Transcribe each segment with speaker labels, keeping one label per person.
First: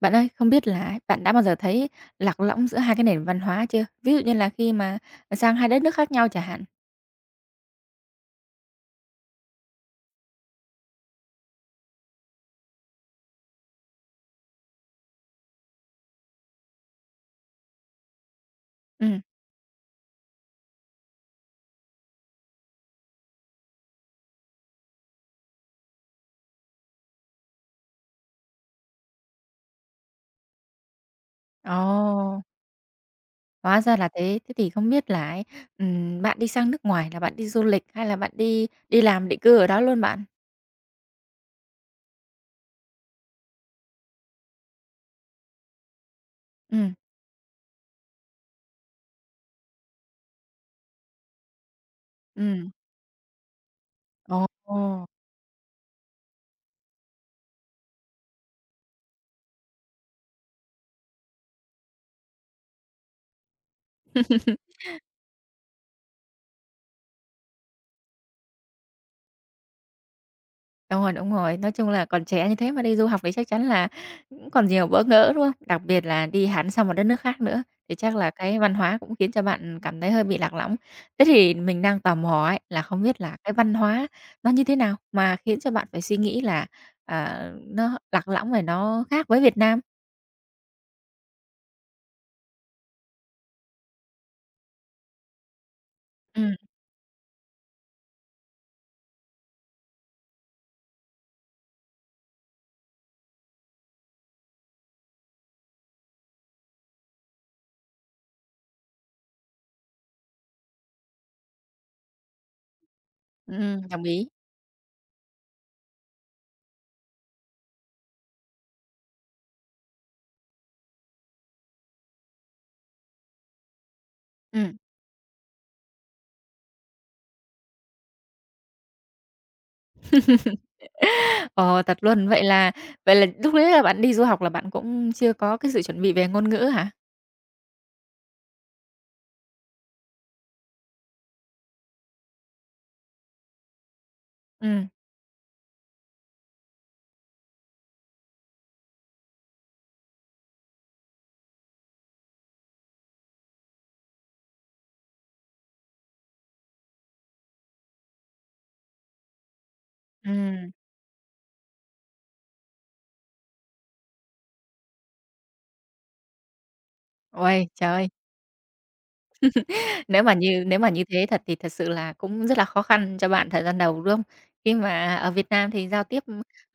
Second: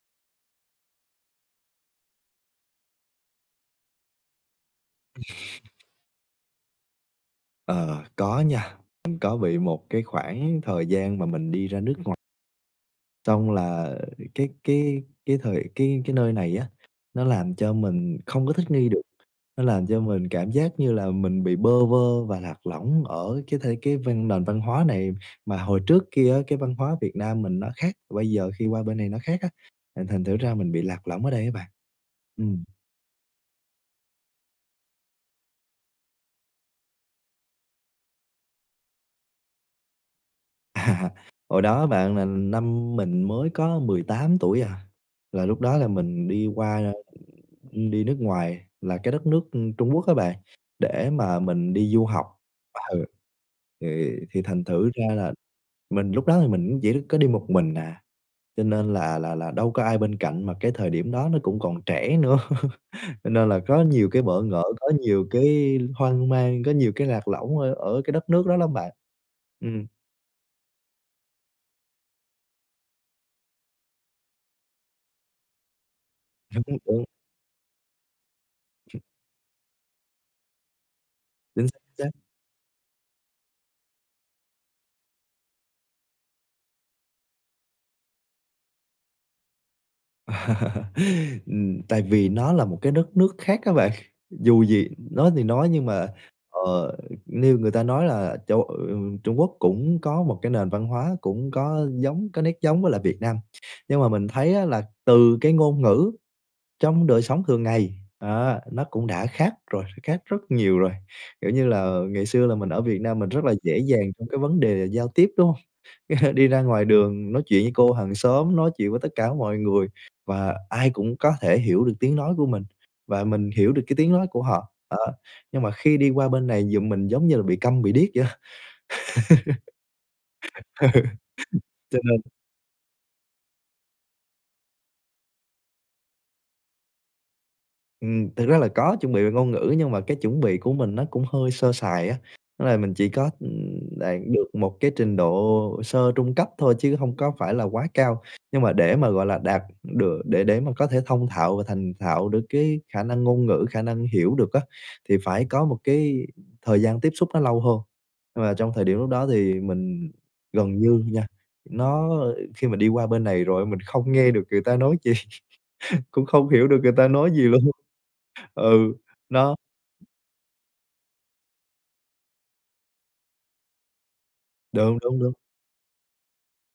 Speaker 1: Bạn ơi, không biết là ấy, bạn đã bao giờ thấy lạc lõng giữa hai cái nền văn hóa chưa? Ví dụ như là khi mà sang hai đất nước khác nhau chẳng hạn.
Speaker 2: Ờ, có nha, mình có bị một cái khoảng thời gian mà mình đi ra nước ngoài, xong là cái thời cái nơi này á, nó làm cho mình không có thích nghi được,
Speaker 1: Ừm,
Speaker 2: nó làm cho mình cảm giác như là mình bị bơ vơ và lạc lõng ở cái thể cái văn nền văn hóa này. Mà hồi trước kia á, cái văn hóa Việt Nam mình nó khác, bây giờ khi qua bên này nó khác á, thành thành thử ra mình bị lạc lõng ở đây các bạn.
Speaker 1: ồ,
Speaker 2: Ừm,
Speaker 1: hóa ra là thế. Thế thì không biết là ấy, bạn đi sang nước ngoài là bạn đi du lịch hay là bạn đi đi làm định cư ở đó luôn bạn?
Speaker 2: Hồi đó bạn là năm mình mới có 18 tuổi à, là lúc đó là mình đi qua
Speaker 1: Ừm,
Speaker 2: nước ngoài là cái đất nước, Trung Quốc á bạn, để mà mình đi du học.
Speaker 1: ừm,
Speaker 2: Ừ, thì thành
Speaker 1: ồ.
Speaker 2: thử ra là mình lúc đó thì mình cũng chỉ có đi một mình à, cho nên là đâu có ai bên cạnh, mà cái thời điểm đó nó cũng còn trẻ nữa, cho nên là có nhiều cái bỡ ngỡ, có nhiều cái hoang mang, có nhiều cái lạc lõng ở ở cái đất nước đó lắm bạn. Ừm,
Speaker 1: Đúng rồi, đúng rồi. Nói chung là còn trẻ như thế mà đi du học thì chắc chắn là cũng còn nhiều bỡ ngỡ, đúng không? Đặc biệt là đi hẳn
Speaker 2: đúng,
Speaker 1: sang một đất
Speaker 2: đúng,
Speaker 1: nước khác nữa, thì chắc là cái văn hóa cũng khiến cho bạn cảm thấy hơi bị lạc lõng. Thế thì mình
Speaker 2: chính
Speaker 1: đang
Speaker 2: xác.
Speaker 1: tò mò ấy, là không biết là cái văn hóa nó như thế nào mà khiến cho bạn phải suy nghĩ là, à, nó lạc lõng rồi nó khác với Việt Nam?
Speaker 2: Tại vì nó là một cái đất nước khác các bạn, dù gì nói thì nói nhưng mà,
Speaker 1: Ừm,
Speaker 2: ờ, như người ta nói là châu ừ, Trung Quốc cũng có một cái nền văn hóa, cũng có giống có nét giống với là Việt Nam. Nhưng mà mình thấy á là từ cái ngôn ngữ trong đời sống thường ngày, á, nó cũng đã khác rồi, khác rất nhiều rồi. Kiểu như là, ngày xưa là mình ở Việt Nam mình rất là dễ
Speaker 1: đồng
Speaker 2: dàng
Speaker 1: ý.
Speaker 2: trong cái vấn đề giao tiếp, đúng không? Đi ra ngoài đường nói chuyện với cô hàng xóm, nói chuyện với tất cả mọi người và ai cũng có thể hiểu được tiếng nói của mình và mình hiểu được cái tiếng nói của họ,
Speaker 1: Ừm.
Speaker 2: đó. Nhưng mà khi đi qua bên này giùm mình giống như là bị câm bị điếc vậy á.
Speaker 1: Ồ, thật
Speaker 2: Cho nên
Speaker 1: luôn. Vậy là lúc đấy là bạn đi du học là bạn cũng chưa có cái sự chuẩn bị về ngôn ngữ hả?
Speaker 2: Thực ra là có chuẩn bị về ngôn ngữ nhưng mà cái chuẩn bị của mình nó cũng hơi sơ sài á, nên là mình chỉ có, đạt được một
Speaker 1: Ừm,
Speaker 2: cái trình độ sơ trung cấp thôi chứ hông có phải là quá cao. Nhưng mà để mà, gọi là, đạt được để mà có thể thông thạo và thành thạo được cái khả năng ngôn ngữ, khả năng hiểu được á, thì phải có một cái thời gian tiếp xúc nó lâu hơn. Và trong thời điểm lúc đó thì mình
Speaker 1: ừm.
Speaker 2: gần như nha, nó khi mà đi qua bên này rồi mình không nghe được người ta nói gì. Cũng không hiểu được người ta nói gì
Speaker 1: Uầy,
Speaker 2: luôn.
Speaker 1: trời!
Speaker 2: Ừ, nó
Speaker 1: Nếu mà như thế thật thì thật sự là cũng rất là khó khăn cho bạn thời gian đầu, đúng không? Khi
Speaker 2: đúng,
Speaker 1: mà
Speaker 2: đúng,
Speaker 1: ở
Speaker 2: đúng,
Speaker 1: Việt Nam thì giao tiếp,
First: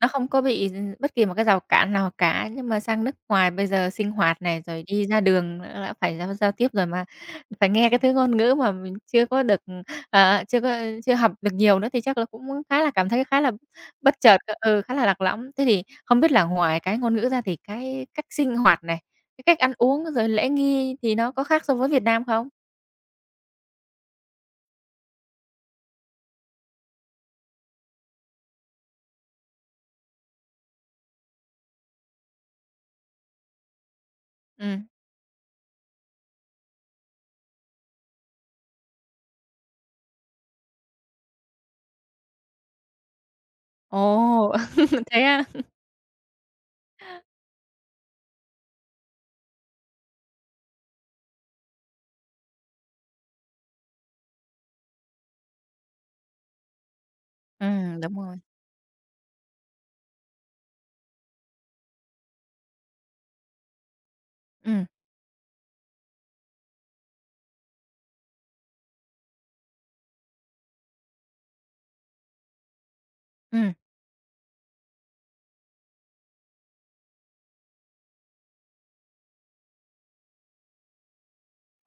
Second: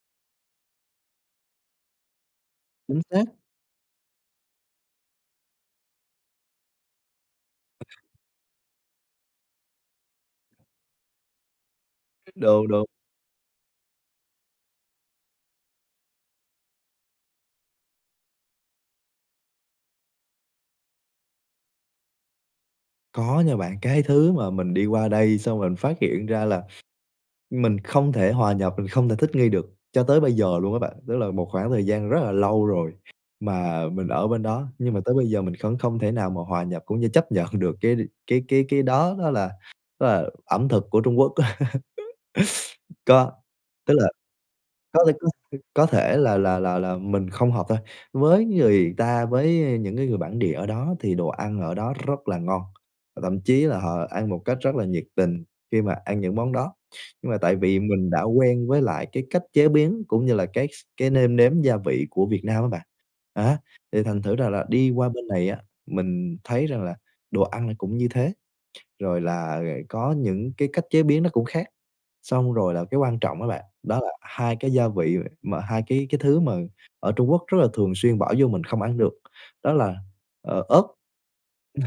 Speaker 1: nó không có bị bất kỳ một cái rào cản nào cả, nhưng mà
Speaker 2: chính
Speaker 1: sang nước
Speaker 2: xác,
Speaker 1: ngoài bây giờ sinh hoạt này, rồi đi ra đường nữa đã phải giao giao tiếp rồi mà phải nghe cái thứ ngôn ngữ mà mình chưa có được, ờ, chưa có chưa học được nhiều nữa thì chắc là cũng
Speaker 2: đúng,
Speaker 1: khá
Speaker 2: đúng.
Speaker 1: là cảm thấy khá là bất chợt, khá là lạc lõng. Thế thì không biết là ngoài cái ngôn ngữ ra thì cái cách sinh hoạt này, cái cách ăn uống rồi lễ nghi thì nó có khác so với Việt Nam không?
Speaker 2: Có nha bạn, cái thứ mà mình đi qua đây xong mình phát hiện ra là mình không thể hòa nhập, mình không thể thích nghi được cho tới bây giờ luôn á bạn. Tức là một khoảng thời gian rất là lâu rồi mà mình ở bên đó,
Speaker 1: Ừm.
Speaker 2: nhưng mà tới bây giờ mình vẫn không thể nào mà hòa nhập cũng như chấp nhận được cái đó đó là ẩm thực của Trung Quốc á. Có, tức là
Speaker 1: Ồ,
Speaker 2: Có thể
Speaker 1: thế
Speaker 2: có
Speaker 1: á?
Speaker 2: có thể là mình không hợp thôi. Với người ta, với những cái người bản địa ở đó thì đồ ăn ở đó rất là ngon, và thậm chí là họ ăn một cách rất là nhiệt tình khi mà ăn những món đó. Nhưng mà tại vì mình
Speaker 1: Đúng
Speaker 2: đã
Speaker 1: rồi.
Speaker 2: quen với lại cái cách chế biến cũng như là cái nêm nếm gia vị của Việt Nam á bạn. Á, thì thành thử ra là
Speaker 1: Ừm,
Speaker 2: đi qua bên này á, mình thấy rằng là đồ ăn nó cũng như thế. Rồi là có những cái cách chế biến nó cũng khác. Xong rồi là cái quan trọng á bạn,
Speaker 1: ừm.
Speaker 2: đó là hai cái gia vị mà hai cái thứ mà ở Trung Quốc rất là thường xuyên bỏ vô mình không ăn được, đó là, ớt,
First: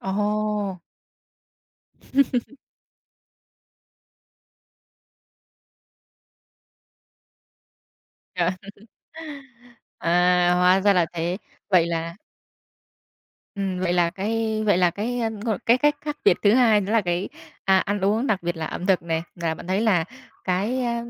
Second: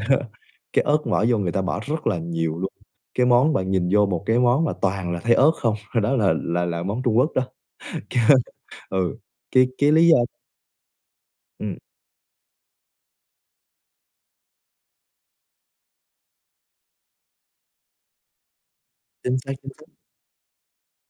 Speaker 1: Ồ,
Speaker 2: cái ớt bỏ vô người ta bỏ rất là nhiều luôn. Cái món bạn nhìn vô một cái món mà toàn là thấy ớt không, đó là món Trung Quốc đó. Cái-
Speaker 1: trời!
Speaker 2: Ừ, cái lý do
Speaker 1: À, hóa ra là thế.
Speaker 2: ừm,
Speaker 1: Vậy là vậy là cái, gọi cái cách khác biệt thứ hai đó là cái, ăn uống, đặc biệt là ẩm thực này,
Speaker 2: chính xác,
Speaker 1: là bạn
Speaker 2: chính
Speaker 1: thấy
Speaker 2: xác.
Speaker 1: là cái,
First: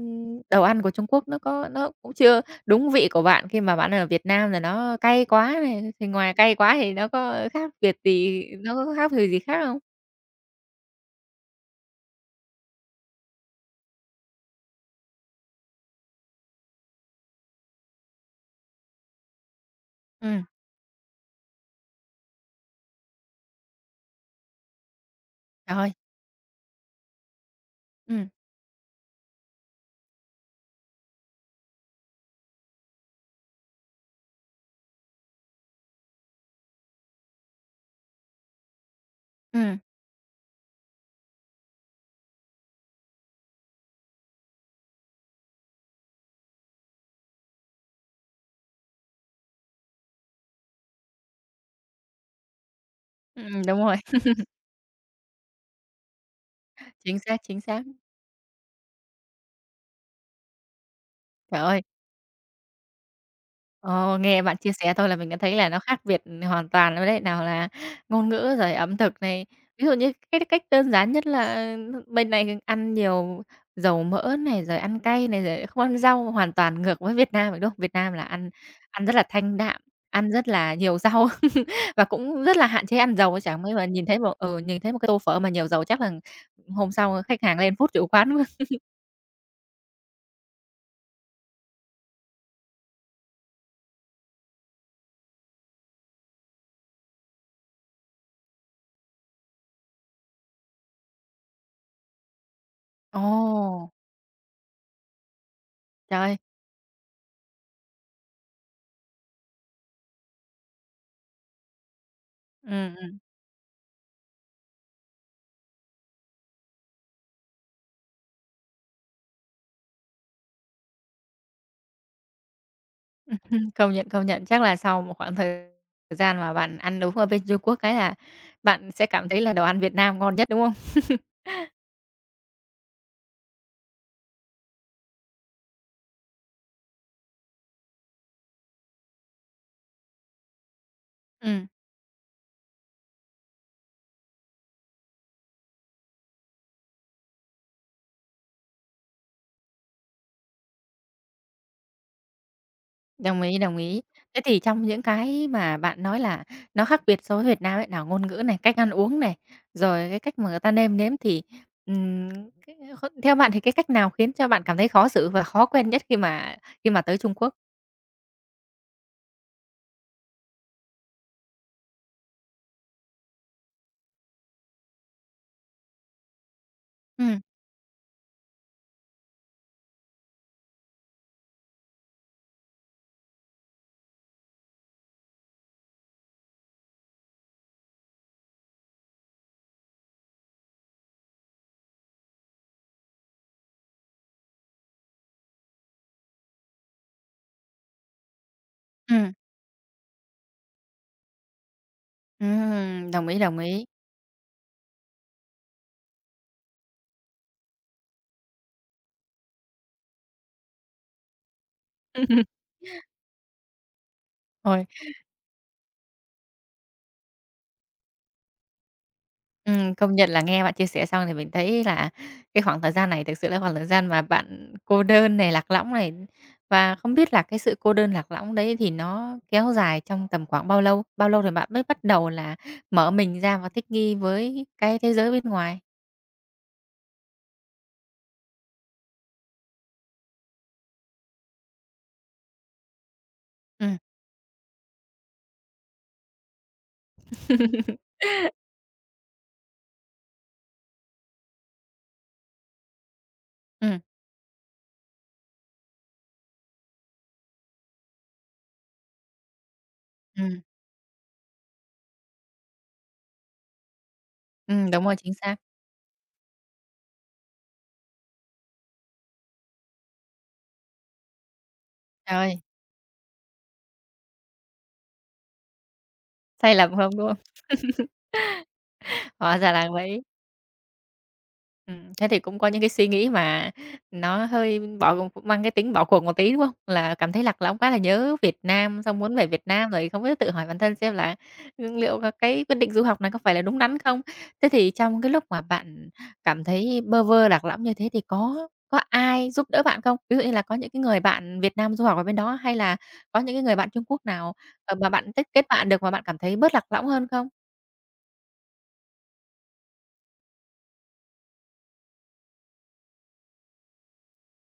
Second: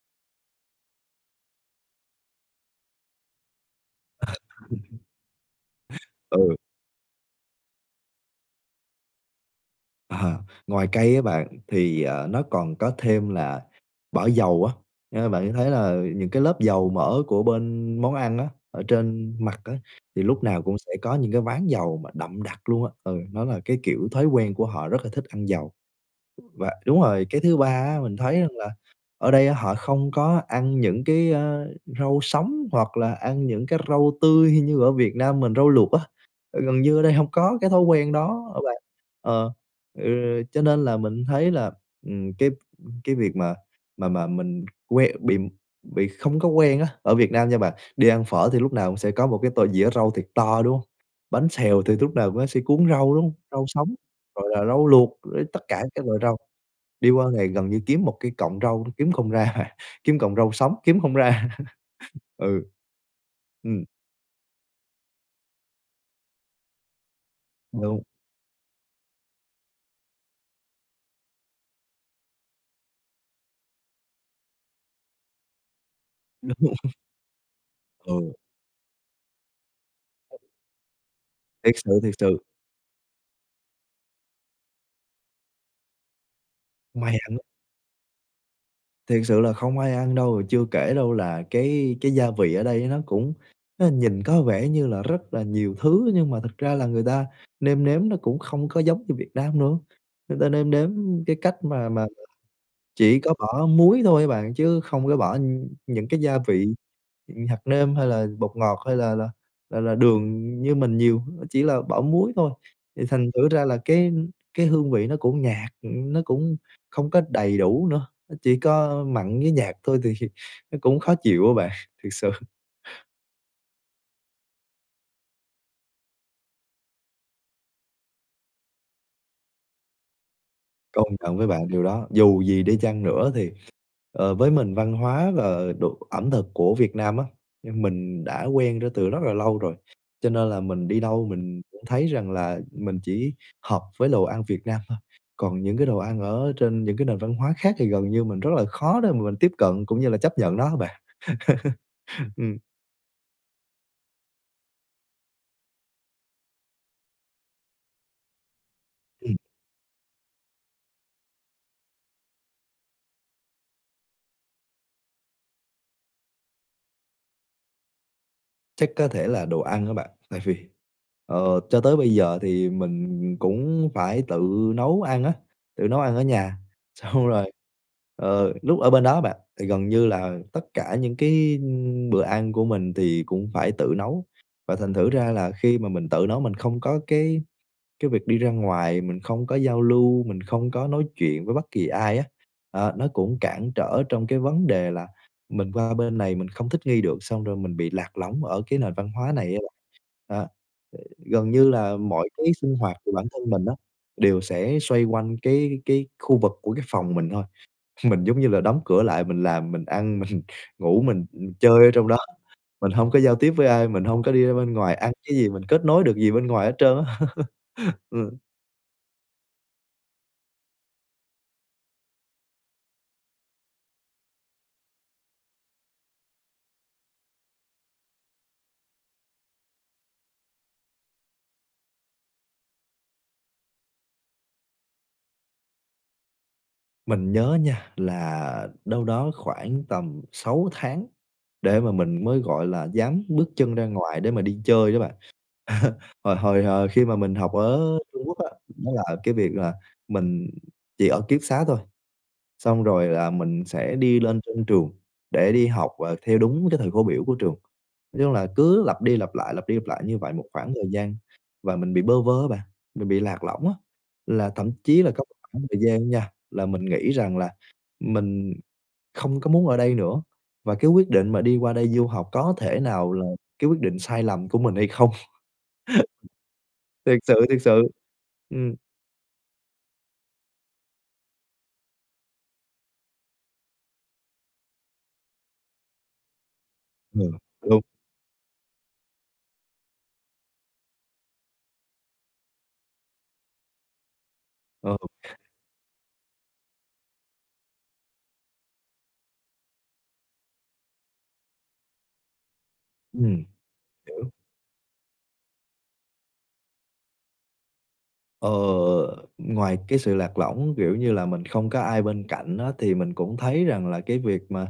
Speaker 1: đồ ăn của Trung Quốc nó cũng chưa đúng vị của bạn khi mà bạn ở Việt Nam là nó cay quá này, thì ngoài cay
Speaker 2: Ừ.
Speaker 1: quá thì nó có khác biệt gì nó có khác biệt gì khác không?
Speaker 2: Ờ, ngoài cây á bạn, thì, nó còn có thêm là bỏ dầu á, a, bạn thấy là những cái lớp dầu mỡ của bên món ăn á, ở trên mặt á, thì
Speaker 1: Ừ
Speaker 2: lúc nào cũng sẽ có những cái ván dầu mà đậm đặc luôn á. Ừ, nó là cái kiểu thói quen của họ rất là thích ăn dầu.
Speaker 1: rồi, ơi,
Speaker 2: Và đúng rồi, cái thứ ba á, mình
Speaker 1: ừm,
Speaker 2: thấy rằng là ở đây á, họ không có ăn những cái, rau sống hoặc là ăn những cái rau tươi như ở Việt Nam mình, rau luộc á. Ờ, gần như ở đây không có cái thói quen đó á bạn. Ờ,
Speaker 1: ừm,
Speaker 2: ừ, cho nên là mình thấy là, ừm, cái cái việc mà mình quen bị không có quen á, ở Việt Nam nha bạn, đi ăn phở thì lúc nào cũng sẽ có một cái tô dĩa rau thiệt to, đúng hông? Bánh xèo thì lúc nào cũng sẽ cuốn rau, đúng hông? Rau
Speaker 1: đúng
Speaker 2: sống,
Speaker 1: rồi.
Speaker 2: rồi là rau luộc, rồi tất cả các loại rau. Đi
Speaker 1: Chính
Speaker 2: qua
Speaker 1: xác,
Speaker 2: ngày
Speaker 1: chính
Speaker 2: gần như
Speaker 1: xác.
Speaker 2: kiếm một cái cọng rau kiếm không ra à, kiếm cọng rau sống kiếm không ra.
Speaker 1: Trời ơi,
Speaker 2: Ừ. Ừm,
Speaker 1: ờ, nghe bạn chia sẻ thôi là mình đã thấy là nó khác biệt hoàn toàn luôn đấy, nào là
Speaker 2: đúng,
Speaker 1: ngôn ngữ rồi ẩm thực này. Ví dụ như cái cách đơn giản nhất là bên này ăn nhiều dầu mỡ này, rồi ăn cay này, rồi không ăn rau, hoàn toàn ngược với Việt Nam, phải đúng không? Việt Nam là
Speaker 2: ừ,
Speaker 1: ăn ăn rất là thanh đạm, ăn rất là nhiều rau và
Speaker 2: thiệt sự,
Speaker 1: cũng rất là hạn chế ăn dầu, chẳng mấy mà nhìn thấy một cái tô phở mà nhiều dầu chắc là hôm
Speaker 2: không ai
Speaker 1: sau
Speaker 2: ăn
Speaker 1: khách hàng lên phút chủ quán luôn.
Speaker 2: thiệt sự là không ai ăn đâu. Rồi Chưa kể đâu là cái gia vị ở đây nó cũng nó nhìn có vẻ như là rất là nhiều thứ, nhưng mà thực ra là người ta nêm nếm nó cũng không có giống như Việt Nam nữa. Người ta nêm nếm cái cách mà
Speaker 1: Ồ,
Speaker 2: chỉ có bỏ muối thôi á bạn, chứ không có bỏ những cái
Speaker 1: trời!
Speaker 2: gia vị hạt nêm hay là bột ngọt hay là đường như mình nhiều, nó chỉ là bỏ muối thôi, thì
Speaker 1: Ừ.
Speaker 2: thành thử ra là cái hương vị nó cũng nhạt, nó cũng không có đầy đủ nữa, nó chỉ có mặn với nhạt thôi thì nó cũng khó chịu á bạn, thiệt sự.
Speaker 1: Công nhận, công nhận. Chắc là sau một khoảng thời gian mà bạn ăn đúng ở bên Trung Quốc cái là bạn sẽ cảm thấy là đồ ăn Việt Nam ngon nhất, đúng không?
Speaker 2: Công nhận với bạn điều đó. Dù gì đi chăng nữa thì, với mình văn hóa và đồ ẩm thực của Việt Nam á, nhưng mình đã quen ra từ rất là lâu rồi, cho nên là mình đi đâu mình
Speaker 1: Ừm,
Speaker 2: cũng thấy rằng là mình chỉ hợp với đồ ăn Việt Nam thôi. Còn những cái đồ ăn ở trên những cái nền văn hóa khác thì gần như mình rất là khó để mà mình tiếp cận cũng như là chấp nhận nó á bạn. Ừm.
Speaker 1: đồng ý, đồng ý. Thế thì trong những cái mà bạn nói là nó khác biệt so với Việt Nam ấy, nào ngôn ngữ này, cách ăn uống này, rồi cái cách mà người ta nêm nếm thì, ừm, cái kh theo bạn thì cái cách nào khiến cho bạn cảm thấy khó xử và khó quen nhất khi mà tới Trung Quốc?
Speaker 2: Chắc có thể là đồ ăn á bạn, tại vì, cho tới bây giờ thì mình cũng phải tự nấu ăn á, tự nấu ăn ở nhà. Xong
Speaker 1: Ừm,
Speaker 2: rồi, lúc ở bên đó bạn, thì gần như là tất cả những cái, bữa ăn của mình thì cũng phải tự nấu, và thành thử ra là khi mà mình tự nấu mình không có cái việc đi ra ngoài mình không có giao lưu, mình không có nói chuyện với bất kỳ ai á, nó cũng cản trở trong cái vấn đề là mình qua bên này mình không thích nghi được, xong rồi mình bị lạc lõng ở cái nền văn
Speaker 1: ừm,
Speaker 2: hóa này á bạn. Đó, ờ, gần như là mọi cái sinh hoạt của bản
Speaker 1: đồng ý,
Speaker 2: thân
Speaker 1: đồng
Speaker 2: mình á,
Speaker 1: ý.
Speaker 2: đều sẽ xoay quanh cái khu vực của cái phòng mình thôi. Mình giống như là đóng cửa lại, mình làm, mình ăn, mình ngủ, mình, chơi ở trong đó, mình không có giao tiếp với ai, mình không có đi ra bên
Speaker 1: Ôi.
Speaker 2: ngoài ăn cái gì, mình kết nối được gì bên ngoài hết trơn á. Ừ.
Speaker 1: Công nhận là nghe bạn chia sẻ xong thì mình thấy là cái khoảng thời gian này thực sự là khoảng thời gian mà bạn cô đơn này, lạc lõng này. Và không biết là cái sự cô đơn lạc lõng đấy thì nó kéo dài trong tầm khoảng bao lâu? Bao lâu thì bạn mới bắt đầu là mở mình ra và thích nghi với cái thế giới bên ngoài?
Speaker 2: Mình nhớ nha, là đâu đó khoảng tầm 6 tháng để mà mình mới, gọi là, dám bước chân ra
Speaker 1: Ừm.
Speaker 2: ngoài để mà đi chơi đó bạn. Hồi hồi, khi mà mình học ở Trung Quốc á, đó là cái việc là mình chỉ ở ký túc xá thôi, xong rồi là mình sẽ
Speaker 1: Ừm,
Speaker 2: đi lên trên trường để đi học, và theo đúng cái thời khóa biểu của trường. Nói chung là cứ lặp đi lặp lại, lặp đi lặp lại như vậy một
Speaker 1: ừm,
Speaker 2: khoảng thời gian và mình bị bơ vơ á bạn, mình bị lạc lõng á. Là thậm chí
Speaker 1: đúng
Speaker 2: là
Speaker 1: rồi,
Speaker 2: có
Speaker 1: chính
Speaker 2: một
Speaker 1: xác.
Speaker 2: khoảng thời gian nha, là mình nghĩ rằng là mình không có muốn ở đây nữa và cái quyết định mà đi qua đây du học
Speaker 1: Trời
Speaker 2: có
Speaker 1: ơi,
Speaker 2: thể nào là cái quyết định sai lầm của mình hay không?
Speaker 1: sai lầm không,
Speaker 2: Thiệt
Speaker 1: đúng
Speaker 2: sự,
Speaker 1: không?
Speaker 2: thiệt sự. Ừm.
Speaker 1: Hóa ra là vậy. Thế thì cũng có những cái suy nghĩ mà nó hơi mang cái tính bỏ cuộc một tí, đúng không? Là
Speaker 2: Ừ,
Speaker 1: cảm thấy lạc lõng
Speaker 2: đúng,
Speaker 1: quá, là nhớ Việt Nam, xong muốn về Việt Nam rồi không biết tự hỏi bản thân xem là, liệu cái quyết định du học này có phải là đúng đắn không? Thế thì
Speaker 2: ừ,
Speaker 1: trong cái lúc mà bạn cảm thấy bơ vơ, lạc lõng như thế thì có ai giúp đỡ bạn không? Ví dụ như là có những cái người bạn Việt Nam du học ở bên đó, hay là có
Speaker 2: ừm,
Speaker 1: những cái người bạn Trung Quốc
Speaker 2: hiểu.
Speaker 1: nào, mà bạn tích kết bạn được mà bạn cảm thấy bớt lạc lõng hơn không?
Speaker 2: Ờ, ngoài cái sự lạc lõng, kiểu như là, mình không có ai bên cạnh á, thì mình cũng thấy rằng là cái việc mà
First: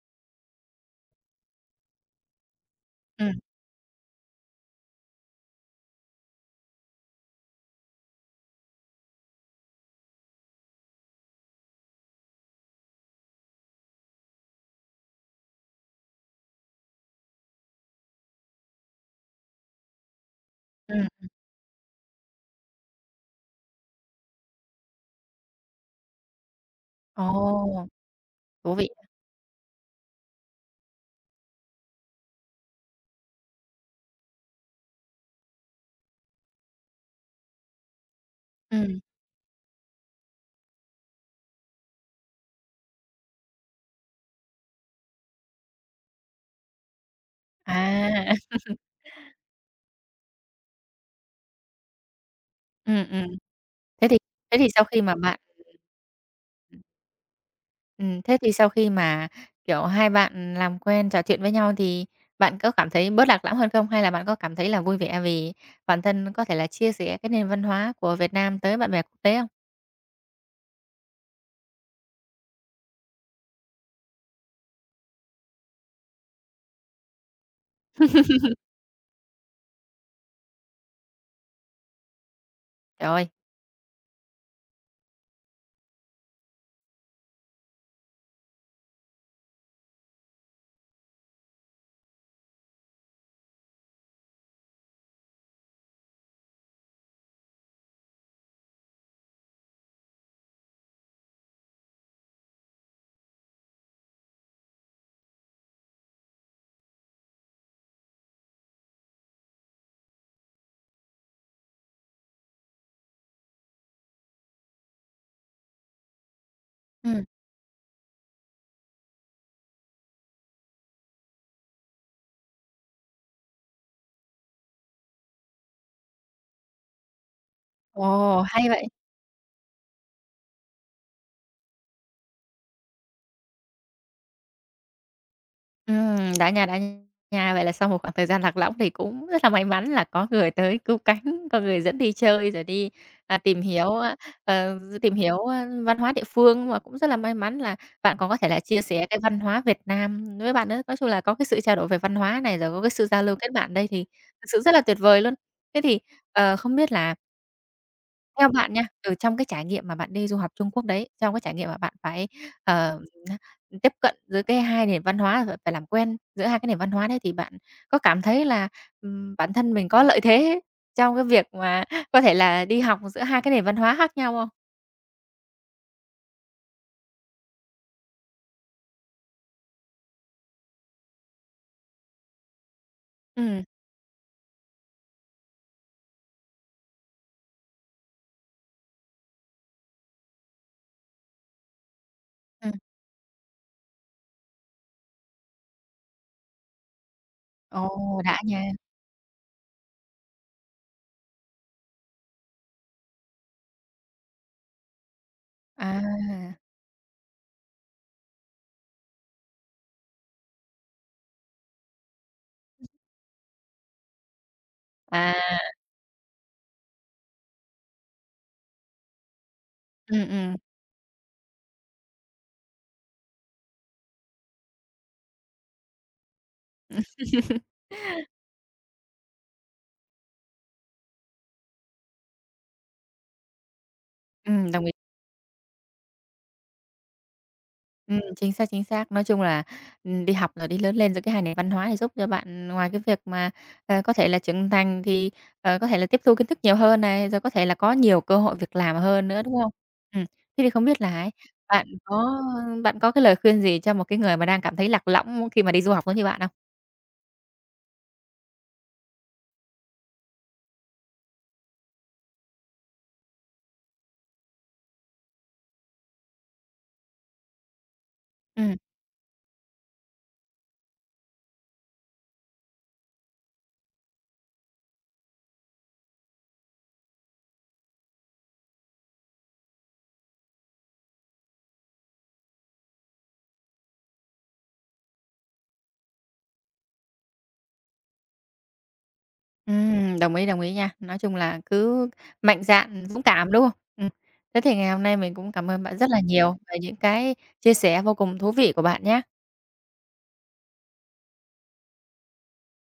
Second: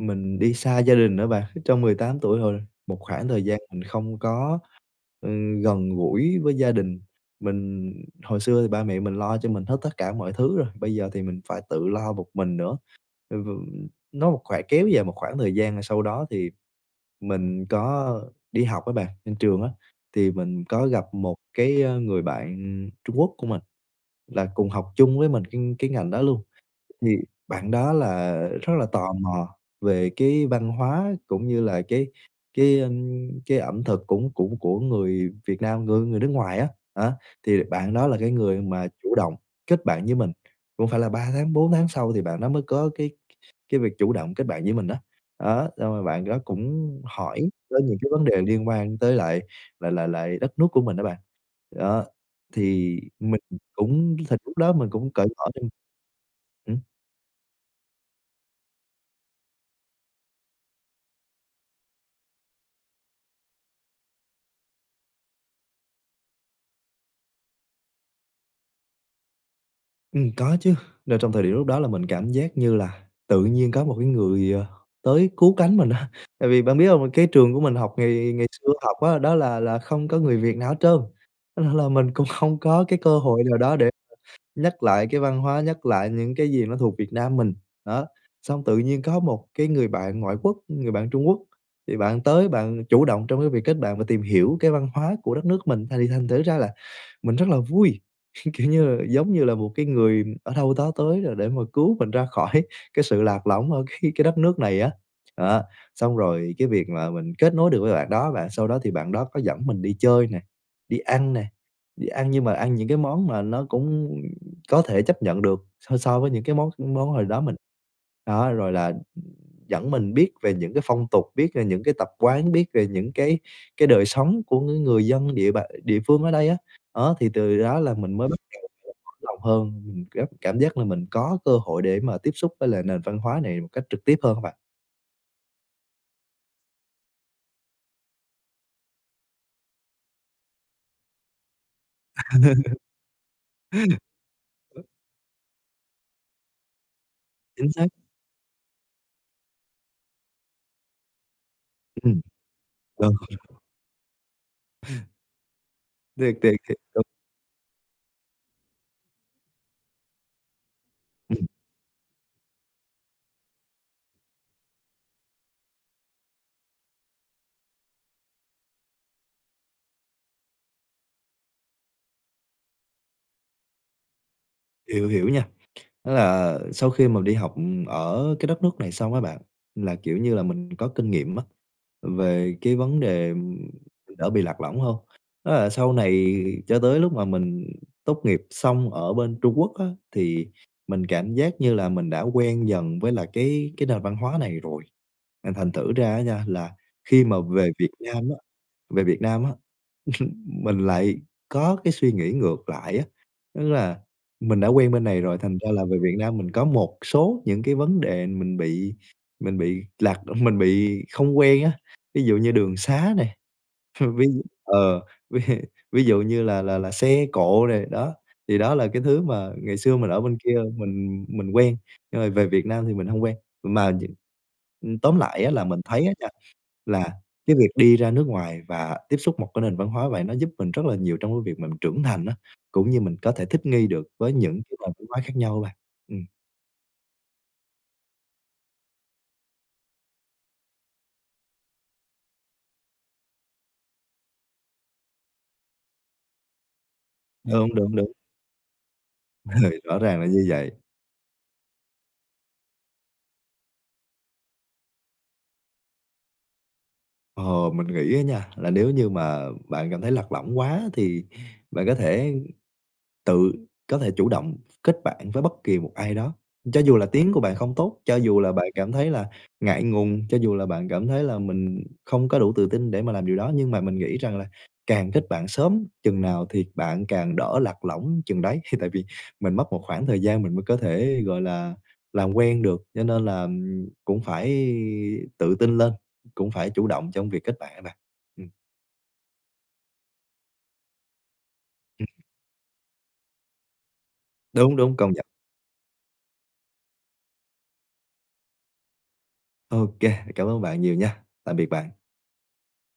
Speaker 2: mình đi xa gia đình á bạn. Trong 18 tuổi rồi, một khoảng
Speaker 1: Ừ,
Speaker 2: thời gian mình không có, gần gũi với gia đình. Mình hồi xưa thì ba mẹ mình lo cho mình hết tất cả mọi thứ rồi, bây giờ thì mình phải tự lo một mình nữa. Ừ, nó một khoảng kéo dài một khoảng thời gian, sau đó thì mình có đi học á bạn, trên trường á, thì mình có gặp
Speaker 1: ừ.
Speaker 2: một cái, người bạn Trung Quốc của mình. Là cùng học chung với mình cái ngành đó luôn. Thì
Speaker 1: Ồ,
Speaker 2: bạn đó là rất
Speaker 1: thú
Speaker 2: là
Speaker 1: vị.
Speaker 2: tò mò về cái văn hóa cũng như là cái ẩm thực cũng cũng của người Việt Nam, người người nước ngoài á, thì bạn đó là cái người mà
Speaker 1: Ừ,
Speaker 2: chủ động kết bạn với mình, cũng phải là 3 tháng, 4 tháng sau thì bạn đó mới có cái việc chủ động kết bạn với mình á. Đó, xong rồi bạn đó cũng hỏi tới những cái vấn
Speaker 1: à.
Speaker 2: đề liên quan tới lại lại lại lại đất nước của mình đó bạn. Đó, thì
Speaker 1: Ừm, ừm.
Speaker 2: mình
Speaker 1: Thế thì
Speaker 2: thì
Speaker 1: thế
Speaker 2: lúc
Speaker 1: thì
Speaker 2: đó
Speaker 1: sau
Speaker 2: mình
Speaker 1: khi
Speaker 2: cũng
Speaker 1: mà
Speaker 2: cởi
Speaker 1: bạn
Speaker 2: mở thêm. Ừm.
Speaker 1: Ừm. Thế thì sau khi mà, kiểu, hai bạn làm quen, trò chuyện với nhau thì bạn có cảm thấy bớt lạc lõng hơn không? Hay là bạn có cảm thấy là vui vẻ vì bản thân có thể là chia sẻ cái nền văn hóa của Việt Nam tới bạn bè quốc tế không?
Speaker 2: Có chứ. Là trong thời điểm lúc đó là mình cảm giác như là tự nhiên có một cái người, tới cứu cánh mình á. Tại vì bạn biết hông, cái trường của mình học ngày ngày xưa học á, đó là không có người Việt nào hết trơn, cho nên là mình cũng không có cái
Speaker 1: Trời
Speaker 2: cơ
Speaker 1: ơi!
Speaker 2: hội nào đó để nhắc lại cái văn hóa, nhắc lại những cái gì nó thuộc Việt Nam mình, đó. Xong tự nhiên có một cái người bạn ngoại quốc, người bạn Trung Quốc, thì bạn tới bạn chủ động trong cái việc kết bạn và tìm hiểu cái văn hóa của đất nước mình, thành thử ra là mình rất là vui, kiểu như là, giống như là một cái người ở đâu đó tới rồi để mà cứu mình ra khỏi cái sự lạc lõng ở cái đất nước này á. Đó, xong rồi cái việc mà mình kết nối được với bạn đó và sau đó thì bạn đó có dẫn mình đi chơi nè, đi ăn nhưng mà ăn những cái món mà nó cũng có thể chấp nhận được so so với những cái món món
Speaker 1: Ừm.
Speaker 2: hồi đó mình đó, rồi là, dẫn mình biết về những cái phong tục, biết về những cái tập quán, biết về những cái đời sống của những người dân địa bàn địa phương ở đây á. Đó, thì từ đó là mình mới bắt
Speaker 1: Ồ,
Speaker 2: đầu
Speaker 1: hay vậy!
Speaker 2: mở lòng hơn, mình cảm giác là mình có cơ hội để mà tiếp xúc với lại nền văn hóa này một cách trực tiếp hơn á bạn.
Speaker 1: Đã nha, đã nha. Vậy là sau một khoảng thời gian lạc lõng thì cũng rất là may mắn là có người tới cứu cánh, có người dẫn đi chơi rồi đi, à, tìm hiểu, a, tìm hiểu văn hóa địa phương và cũng rất là may mắn
Speaker 2: Chính
Speaker 1: là
Speaker 2: xác,
Speaker 1: bạn còn có thể là chia sẻ cái văn hóa Việt Nam với bạn nữa. Nói chung là có cái sự trao đổi về văn hóa này, rồi có cái sự
Speaker 2: ừ,
Speaker 1: giao lưu kết bạn đây thì thực sự rất là tuyệt vời luôn. Thế thì,
Speaker 2: thiệt, thiệt,
Speaker 1: không
Speaker 2: thiệt,
Speaker 1: biết
Speaker 2: đúng,
Speaker 1: là theo bạn nha, từ trong cái trải nghiệm mà bạn đi du học Trung Quốc đấy, trong cái
Speaker 2: ừm,
Speaker 1: trải nghiệm mà bạn phải, ờ, tiếp cận giữa cái hai nền văn hóa, rồi phải làm quen giữa hai cái nền văn hóa đấy thì bạn có cảm thấy là, bản thân mình có lợi thế trong cái việc mà có thể là đi học giữa hai cái nền văn hóa khác nhau không?
Speaker 2: hiểu, hiểu nha. Thế là sau khi mà đi học, ở cái đất nước này xong á bạn, là, kiểu như là, mình có kinh nghiệm á, về cái vấn đề
Speaker 1: Ừ,
Speaker 2: mình đỡ bị lạc lõng hơn. Đó là sau này cho tới lúc mà mình tốt nghiệp xong ở bên Trung Quốc á, thì mình cảm giác như là mình đã quen
Speaker 1: ừm.
Speaker 2: dần với là cái nền văn hóa này rồi. Thành thành thử ra á nha, là khi mà
Speaker 1: Ồ, đã nha.
Speaker 2: Về Việt Nam á, mình lại có cái suy nghĩ ngược lại á. Tức là mình đã quen bên này rồi, thành ra là về Việt Nam mình
Speaker 1: À,
Speaker 2: có một số những cái vấn đề mình bị lạc mình bị không quen á. Ví dụ như đường xá này ví ờ,
Speaker 1: à,
Speaker 2: ví ví dụ như là xe cộ này đó, thì đó là cái thứ mà ngày xưa mình ở bên kia
Speaker 1: ừm.
Speaker 2: mình quen, nhưng mà về Việt Nam thì mình không quen. Mà Tóm lại á là mình thấy á nha,
Speaker 1: Ừm,
Speaker 2: là cái việc đi ra nước ngoài và tiếp xúc một cái nền văn hóa vậy nó giúp mình rất là nhiều trong cái việc mình trưởng thành á, cũng như mình có thể thích nghi được với những cái
Speaker 1: đồng ý.
Speaker 2: nền văn hóa khác nhau á bạn. Ừm,
Speaker 1: Chính xác, chính xác. Nói chung là, đi học rồi đi lớn lên rồi cái hai nền văn hóa thì giúp cho bạn ngoài cái việc mà, có thể là trưởng thành thì, có thể là tiếp thu kiến thức nhiều hơn này, rồi có thể
Speaker 2: đúng,
Speaker 1: là có
Speaker 2: đúng, đúng,
Speaker 1: nhiều cơ hội việc làm hơn nữa, đúng không?
Speaker 2: ừ, rõ ràng
Speaker 1: Ừm,
Speaker 2: là như
Speaker 1: thế thì
Speaker 2: vậy.
Speaker 1: không biết là ấy, bạn có bạn có cái lời khuyên gì cho một cái người mà đang cảm thấy lạc lõng khi mà đi du học giống như bạn không?
Speaker 2: Ờ, mình nghĩ á nha, là nếu như mà bạn cảm thấy lạc lõng quá thì bạn có thể tự có thể chủ động kết bạn với bất kỳ một ai đó. Cho dù là tiếng của bạn không tốt, cho dù là bạn
Speaker 1: Ừm,
Speaker 2: cảm thấy là ngại ngùng, cho dù là bạn cảm thấy là mình không có đủ tự tin để mà làm điều đó, nhưng mà mình nghĩ rằng là càng kết bạn sớm chừng nào thì bạn càng đỡ lạc lõng chừng đấy. Tại vì mình mất một khoảng thời gian mình mới có thể, gọi là, làm quen được, cho nên là, cũng phải tự tin lên, cũng phải chủ động trong việc kết bạn á bạn. Ừm,
Speaker 1: đồng ý nha. Nói chung là cứ mạnh dạn, dũng cảm, đúng không? Ừm. Thế thì
Speaker 2: đúng,
Speaker 1: ngày
Speaker 2: đúng,
Speaker 1: hôm
Speaker 2: công
Speaker 1: nay
Speaker 2: nhận.
Speaker 1: mình cũng cảm ơn bạn rất là nhiều về những cái chia sẻ vô cùng thú vị của bạn nhá.
Speaker 2: Ok, cảm ơn bạn nhiều nha. Tạm biệt bạn.